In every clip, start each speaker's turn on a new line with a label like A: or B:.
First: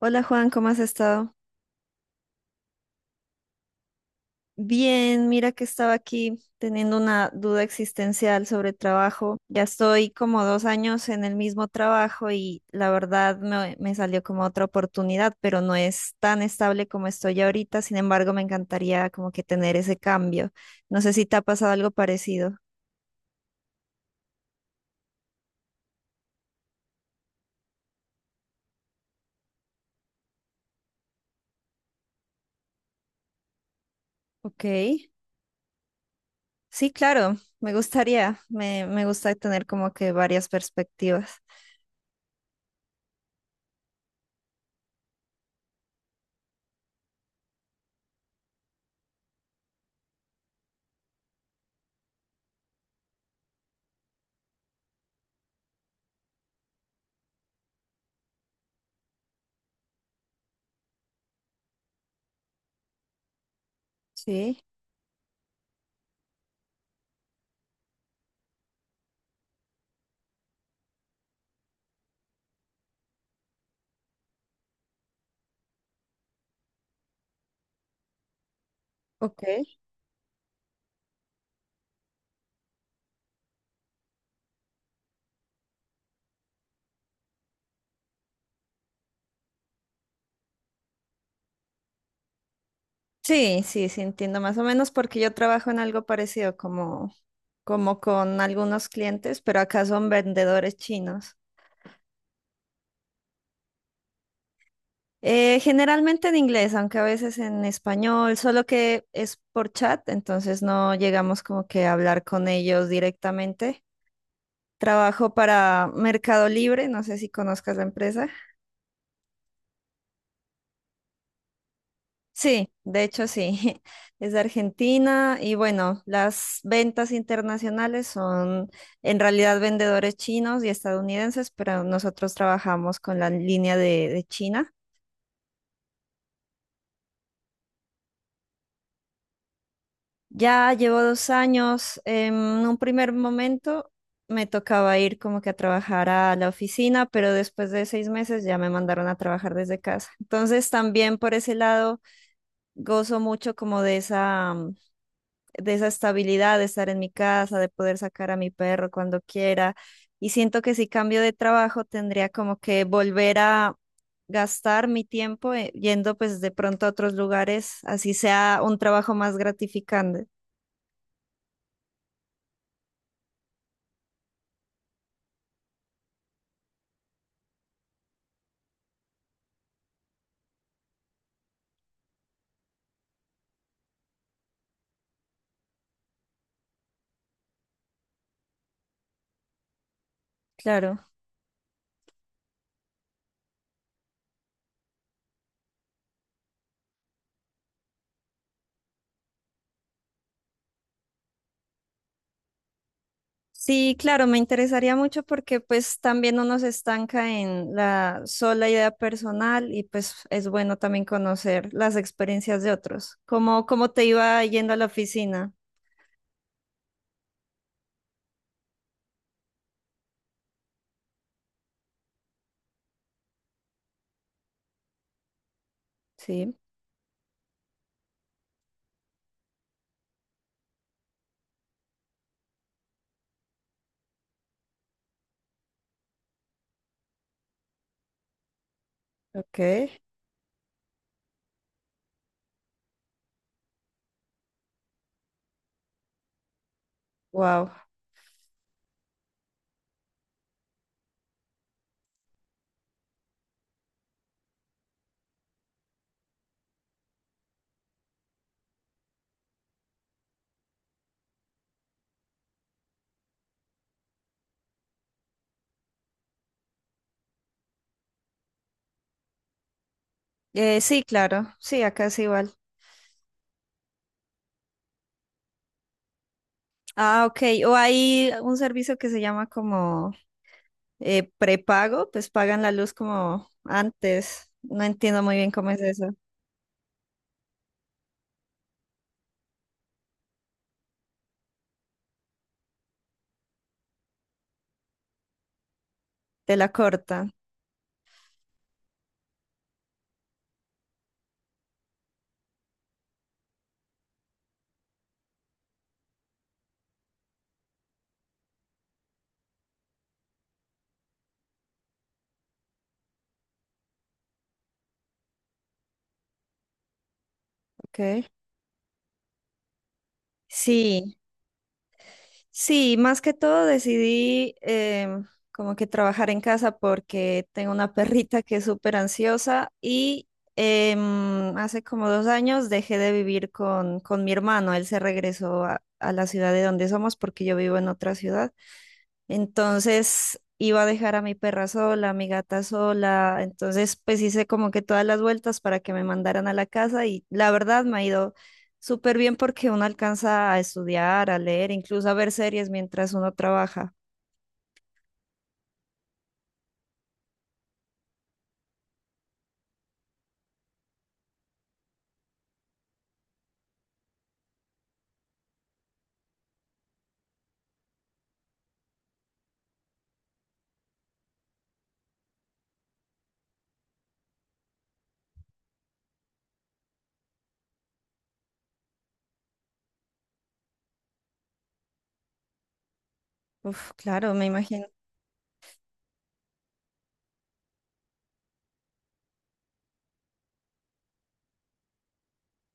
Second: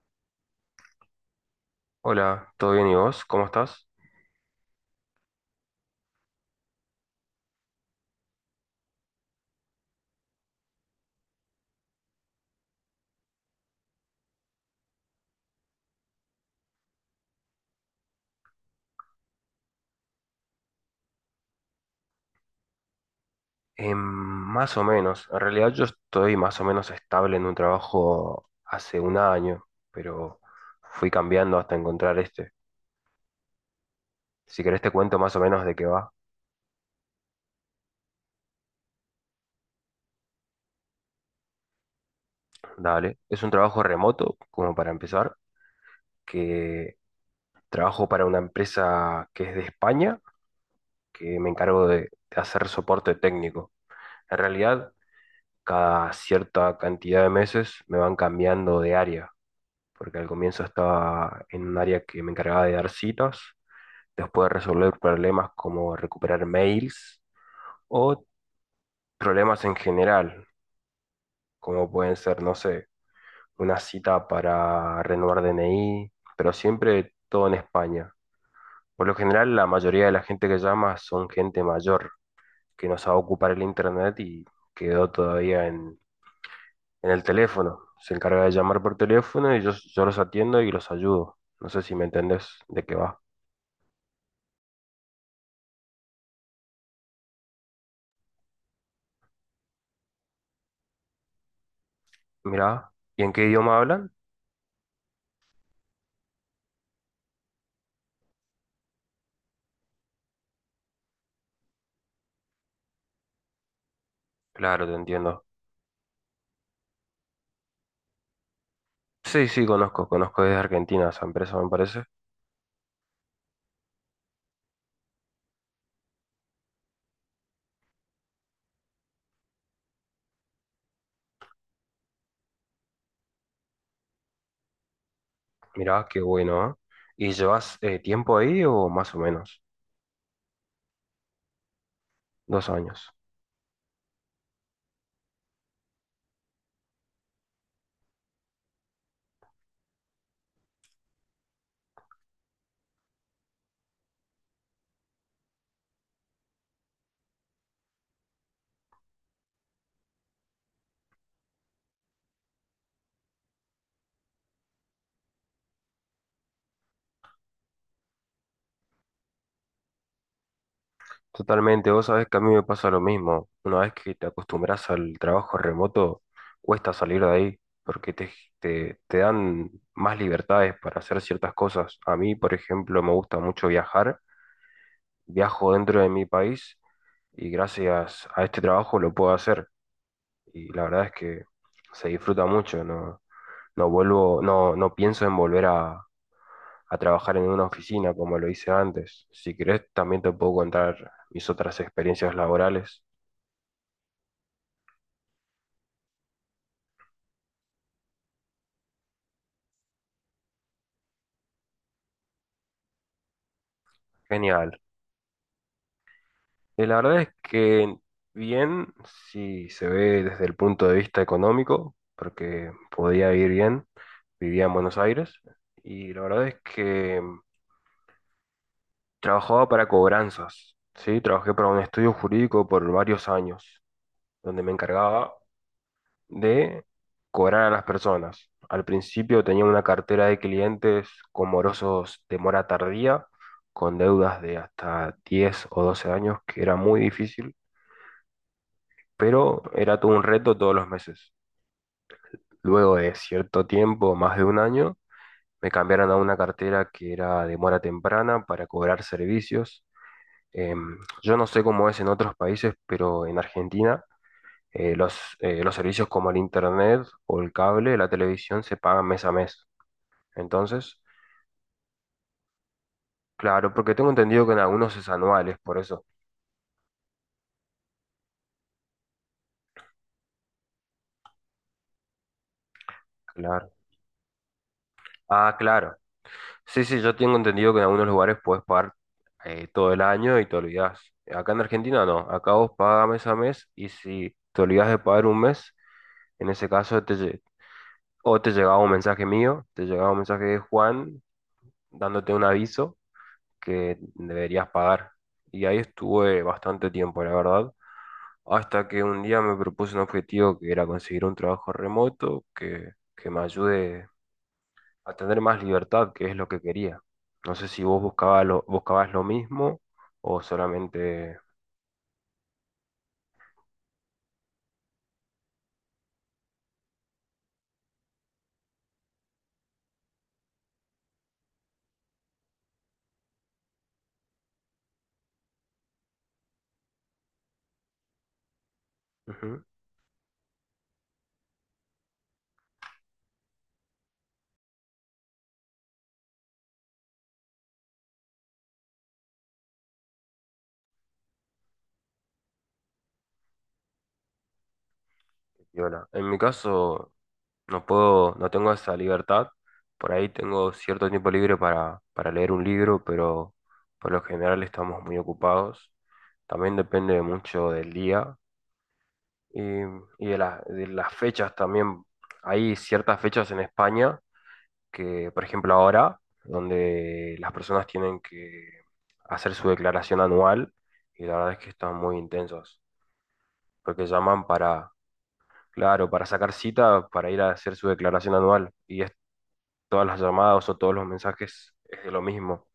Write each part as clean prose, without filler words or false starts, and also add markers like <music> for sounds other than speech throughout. A: Hola Juan, ¿cómo has estado?
B: Hola, ¿todo bien y vos? ¿Cómo estás?
A: Bien, mira que estaba aquí teniendo una duda existencial sobre trabajo. Ya estoy como 2 años en el mismo trabajo y la verdad me salió como otra oportunidad, pero no es tan estable como estoy ahorita. Sin embargo, me encantaría como que tener ese cambio. No sé si te ha pasado algo parecido.
B: Más o menos. En realidad yo estoy más o menos estable en un trabajo hace un año, pero fui cambiando hasta encontrar este. Si
A: Ok,
B: querés te cuento más o menos de qué va.
A: sí, claro, me gustaría. Me gusta tener como que varias perspectivas.
B: Dale. Es un trabajo remoto, como para empezar, que trabajo para una empresa que es de España, que me encargo de hacer soporte técnico. En realidad, cada cierta cantidad de meses me van cambiando de área, porque al comienzo estaba en un área que me encargaba de dar citas, después de
A: Sí,
B: resolver problemas como recuperar mails o problemas en general, como pueden ser, no sé, una cita para renovar DNI, pero siempre todo en España. Por lo
A: ok.
B: general, la mayoría de la gente que llama son gente mayor que no sabe ocupar el internet y quedó todavía en el teléfono. Se encarga de llamar por teléfono y yo los atiendo y los ayudo. No sé si me entendés de qué va.
A: Sí, sí, sí, entiendo más o menos porque yo trabajo en algo parecido como con algunos clientes, pero acá son vendedores chinos.
B: Mirá, ¿y en qué idioma hablan?
A: Generalmente en inglés, aunque a veces en español, solo que es por chat, entonces no llegamos como que a hablar con ellos directamente.
B: Claro, te
A: Trabajo
B: entiendo.
A: para Mercado Libre, no sé si conozcas la empresa.
B: Sí, sí, conozco desde Argentina esa empresa, me parece.
A: Sí, de hecho sí, <laughs> es de Argentina y bueno, las ventas internacionales son en realidad vendedores chinos y estadounidenses, pero nosotros trabajamos con la línea de China.
B: Mirá, qué bueno, ¿eh? ¿Y llevas tiempo ahí o más o menos?
A: Ya llevo 2 años, en
B: Dos
A: un primer
B: años.
A: momento me tocaba ir como que a trabajar a la oficina, pero después de 6 meses ya me mandaron a trabajar desde casa. Entonces también por ese lado gozo mucho como de esa estabilidad de estar en mi casa, de poder sacar a mi perro cuando quiera. Y siento que si cambio de trabajo tendría como que volver a gastar mi tiempo yendo pues de pronto a otros lugares, así sea un trabajo más gratificante.
B: Totalmente, vos sabés que a mí me pasa lo mismo. Una vez que te acostumbras al trabajo remoto, cuesta salir de ahí, porque te dan más libertades para hacer ciertas cosas. A mí, por ejemplo, me gusta mucho viajar, viajo dentro de mi país y gracias a este trabajo lo puedo hacer. Y la verdad
A: Claro.
B: es que se disfruta mucho. No, no vuelvo, no, no pienso en volver a trabajar en una oficina como lo hice antes. Si querés, también te puedo contar mis otras experiencias laborales.
A: Sí, claro, me interesaría mucho porque pues también uno se estanca en la sola idea personal y pues es bueno también conocer las experiencias de otros. Cómo te iba yendo
B: Genial.
A: a la oficina?
B: Y la verdad es que bien, si se ve desde el punto de vista económico, porque podía ir bien, vivía en Buenos Aires, y la verdad
A: Sí,
B: es que trabajaba para cobranzas, ¿sí? Trabajé para un estudio jurídico por varios años, donde me encargaba de cobrar a las personas. Al principio
A: ok,
B: tenía una cartera de clientes con morosos de mora tardía, con deudas de hasta 10 o 12 años, que era muy difícil,
A: wow.
B: pero era todo un reto todos los meses. Luego de cierto tiempo, más de un año, me cambiaron a una cartera que era de mora temprana para cobrar servicios. Yo no sé cómo es en otros países, pero en Argentina los servicios como el internet o el cable, la televisión se pagan mes a mes. Entonces,
A: Sí, claro, sí, acá es igual.
B: claro, porque tengo entendido que en algunos es anuales, por eso.
A: Ah, ok. O hay un servicio que se llama como prepago, pues pagan la luz como
B: Claro.
A: antes. No entiendo muy bien
B: Ah,
A: cómo es
B: claro.
A: eso.
B: Sí, sí, yo tengo entendido que en algunos lugares puedes pagar todo el año y te olvidás. Acá en Argentina no. Acá vos pagas mes a mes y si te olvidás de pagar un mes, en
A: Te la
B: ese caso
A: cortan,
B: o te llegaba un mensaje mío, te llegaba un mensaje de Juan dándote un aviso que deberías pagar. Y ahí estuve bastante tiempo, la verdad. Hasta que un día me propuse un objetivo que era conseguir un trabajo remoto que me ayude a tener más libertad, que es lo que quería. No sé si vos
A: ok.
B: buscabas lo mismo o
A: Sí,
B: solamente...
A: sí, más que todo decidí como que trabajar en casa porque tengo una perrita que es súper ansiosa y hace como 2 años dejé de vivir con mi hermano. Él se regresó a la ciudad de donde somos porque yo vivo en otra ciudad.
B: Ujú,
A: Entonces iba a dejar a mi perra sola, a mi gata sola. Entonces, pues hice como que todas las vueltas para que me mandaran a la casa y la verdad me ha ido súper bien porque uno alcanza a estudiar, a leer, incluso a ver series mientras uno trabaja.
B: y hola. En mi caso, no puedo, no tengo esa libertad. Por ahí tengo cierto tiempo libre para leer un libro, pero por lo general estamos muy ocupados. También depende mucho del día. Y, y de las fechas también, hay ciertas fechas en España que, por ejemplo, ahora, donde las personas tienen que hacer su declaración anual y la verdad es que están muy intensos,
A: Uf,
B: porque
A: claro, me
B: llaman
A: imagino.
B: para, claro, para sacar cita, para ir a hacer su declaración anual y es, todas las llamadas o todos los mensajes es de lo mismo.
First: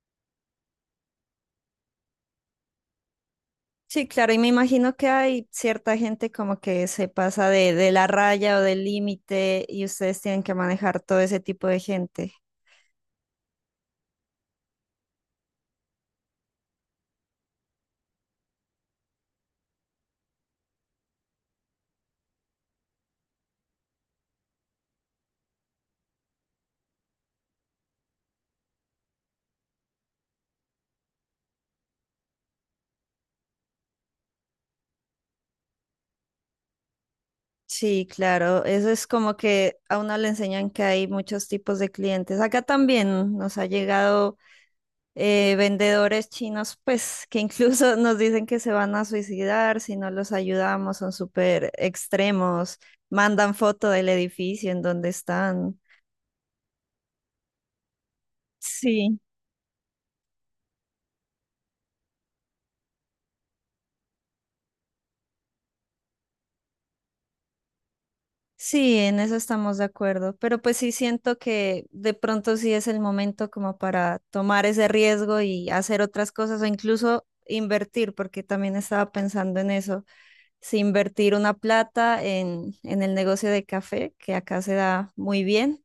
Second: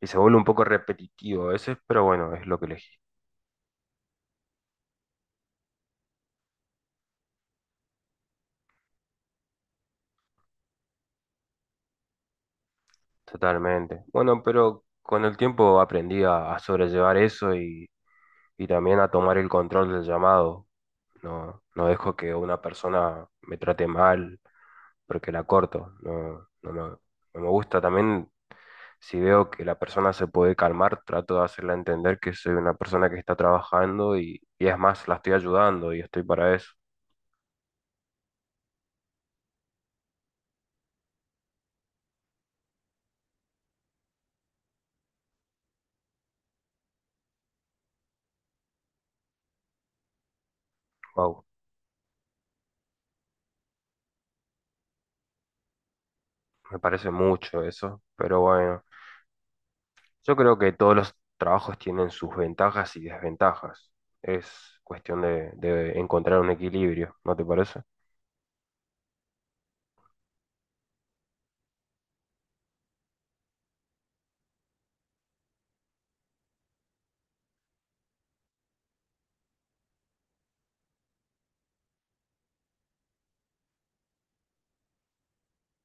B: Y se vuelve un poco repetitivo a veces, pero bueno, es lo que elegí.
A: Sí, claro, y me imagino que hay cierta gente como que se pasa de la raya o del límite y ustedes tienen que manejar todo ese tipo de gente.
B: Totalmente. Bueno, pero con el tiempo aprendí a sobrellevar eso y también a tomar el control del llamado. No, no dejo que una persona me trate mal porque la corto. No, no me gusta. También si veo que la persona se puede calmar, trato de hacerla entender que soy una persona que está trabajando y es más, la estoy ayudando y estoy para eso.
A: Sí, claro, eso es como que a uno le enseñan que hay muchos tipos de clientes. Acá también nos ha llegado vendedores chinos, pues que incluso <laughs> nos dicen que se van a suicidar si no los ayudamos, son
B: Wow,
A: súper extremos, mandan foto del edificio en donde están.
B: me parece mucho eso. Pero bueno,
A: Sí.
B: yo creo que todos los trabajos tienen sus ventajas y desventajas. Es cuestión de encontrar un equilibrio, ¿no te parece?
A: Sí, en eso estamos de acuerdo, pero pues sí siento que de pronto sí es el momento como para tomar ese riesgo y hacer otras cosas o incluso invertir, porque también estaba pensando en eso, si invertir una plata en el negocio de café, que acá se da muy bien.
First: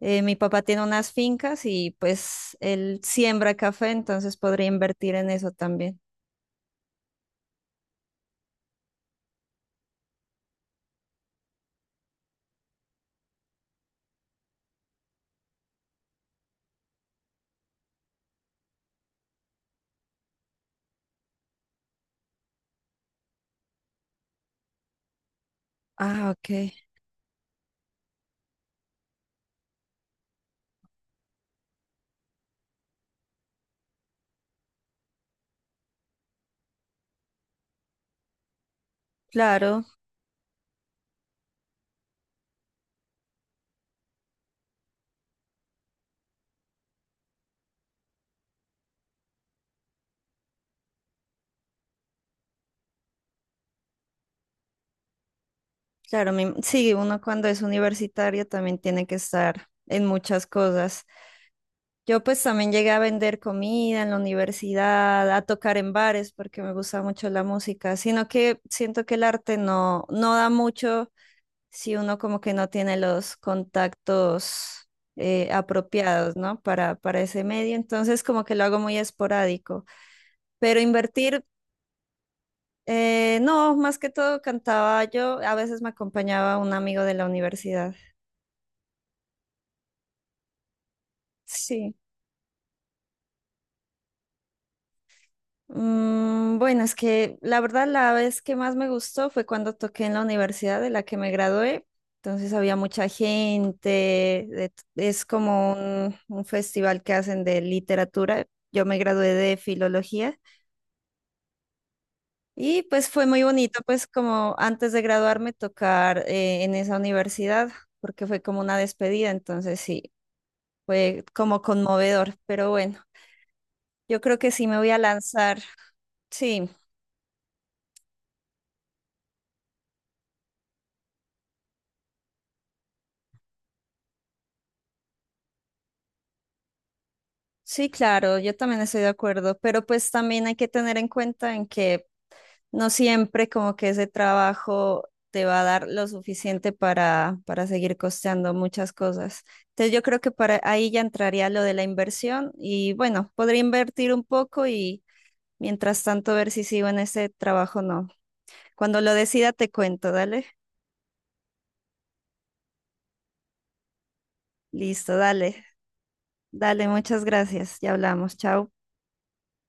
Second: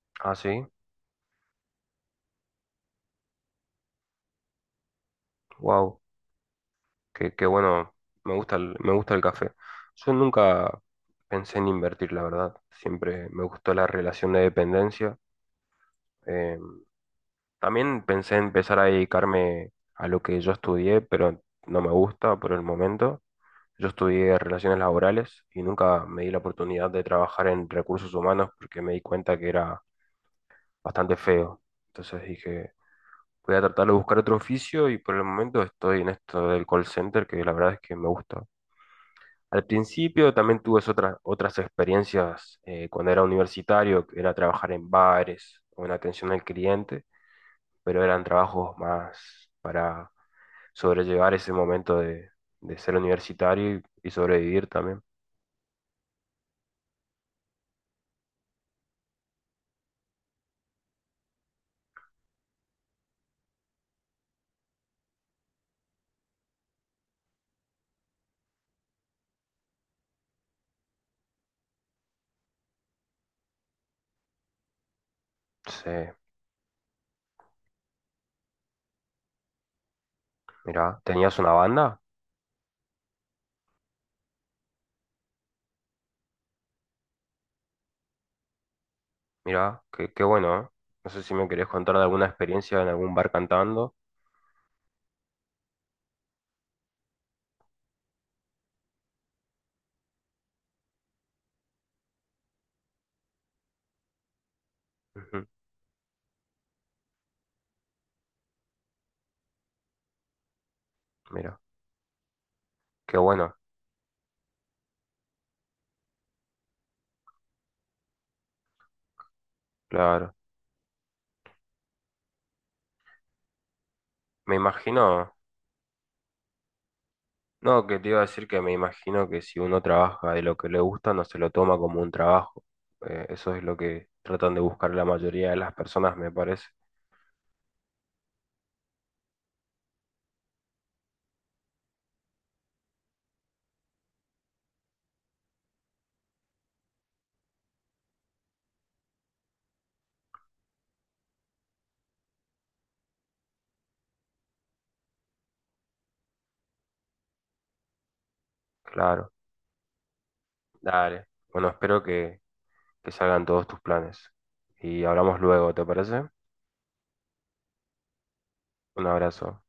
B: Ah,
A: Mi papá
B: sí.
A: tiene unas fincas y pues él siembra café, entonces podría invertir en eso también.
B: Wow. Que bueno, me gusta el café. Yo nunca pensé en invertir, la verdad. Siempre me gustó la relación de dependencia. Eh, También pensé en empezar a dedicarme a lo que yo estudié, pero no me gusta por el momento. Yo estudié relaciones laborales y nunca me
A: Ah,
B: di la
A: ok.
B: oportunidad de trabajar en recursos humanos porque me di cuenta que era bastante feo. Entonces dije, voy a tratar de buscar otro oficio y por el momento estoy en esto del call center, que la verdad es que me gusta. Al
A: Claro.
B: principio también tuve otras experiencias cuando era universitario, que era trabajar en bares o en atención al cliente, pero eran trabajos más para sobrellevar ese momento de ser universitario y sobrevivir también.
A: Claro, sí, uno cuando es universitario también tiene que estar en muchas cosas. Yo pues también llegué a vender comida en la universidad, a tocar en bares porque me gusta mucho la música, sino que siento que el arte no da mucho si uno como que no tiene los contactos
B: Sí,
A: apropiados, ¿no? Para ese medio, entonces como que lo hago muy esporádico, pero
B: mirá, ¿tenías
A: invertir...
B: una banda?
A: no, más que todo cantaba yo, a veces me acompañaba un amigo de la universidad.
B: Mirá, qué, qué bueno, ¿eh? No sé si me querés
A: Sí.
B: contar de alguna experiencia en algún bar cantando.
A: Mm, bueno, es que la verdad la vez que más me gustó fue cuando toqué en la universidad de la que me gradué. Entonces había mucha gente, es
B: Ujú,
A: como un festival que hacen de literatura. Yo me gradué de filología
B: mira,
A: y pues
B: qué
A: fue muy
B: bueno,
A: bonito, pues como antes de graduarme tocar en esa universidad, porque fue como una despedida, entonces sí,
B: claro.
A: fue como conmovedor, pero bueno, yo creo que
B: Me
A: sí me voy a
B: imagino.
A: lanzar, sí.
B: No, que te iba a decir que me imagino que si uno trabaja de lo que le gusta, no se lo toma como un trabajo. Eso es lo que tratan de buscar la mayoría de las personas, me parece.
A: Sí, claro, yo también estoy de acuerdo, pero pues también hay que tener en cuenta en que no siempre como que ese trabajo te va a dar lo suficiente para seguir costeando muchas cosas. Entonces yo creo que para ahí ya entraría lo de la inversión y bueno, podría invertir un poco y mientras tanto ver si sigo en ese trabajo o no. Cuando lo
B: Claro,
A: decida te cuento, dale.
B: dale. Bueno, espero que salgan todos tus planes. Y
A: Listo,
B: hablamos
A: dale.
B: luego, ¿te parece?
A: Dale, muchas gracias. Ya hablamos. Chao.
B: Un abrazo.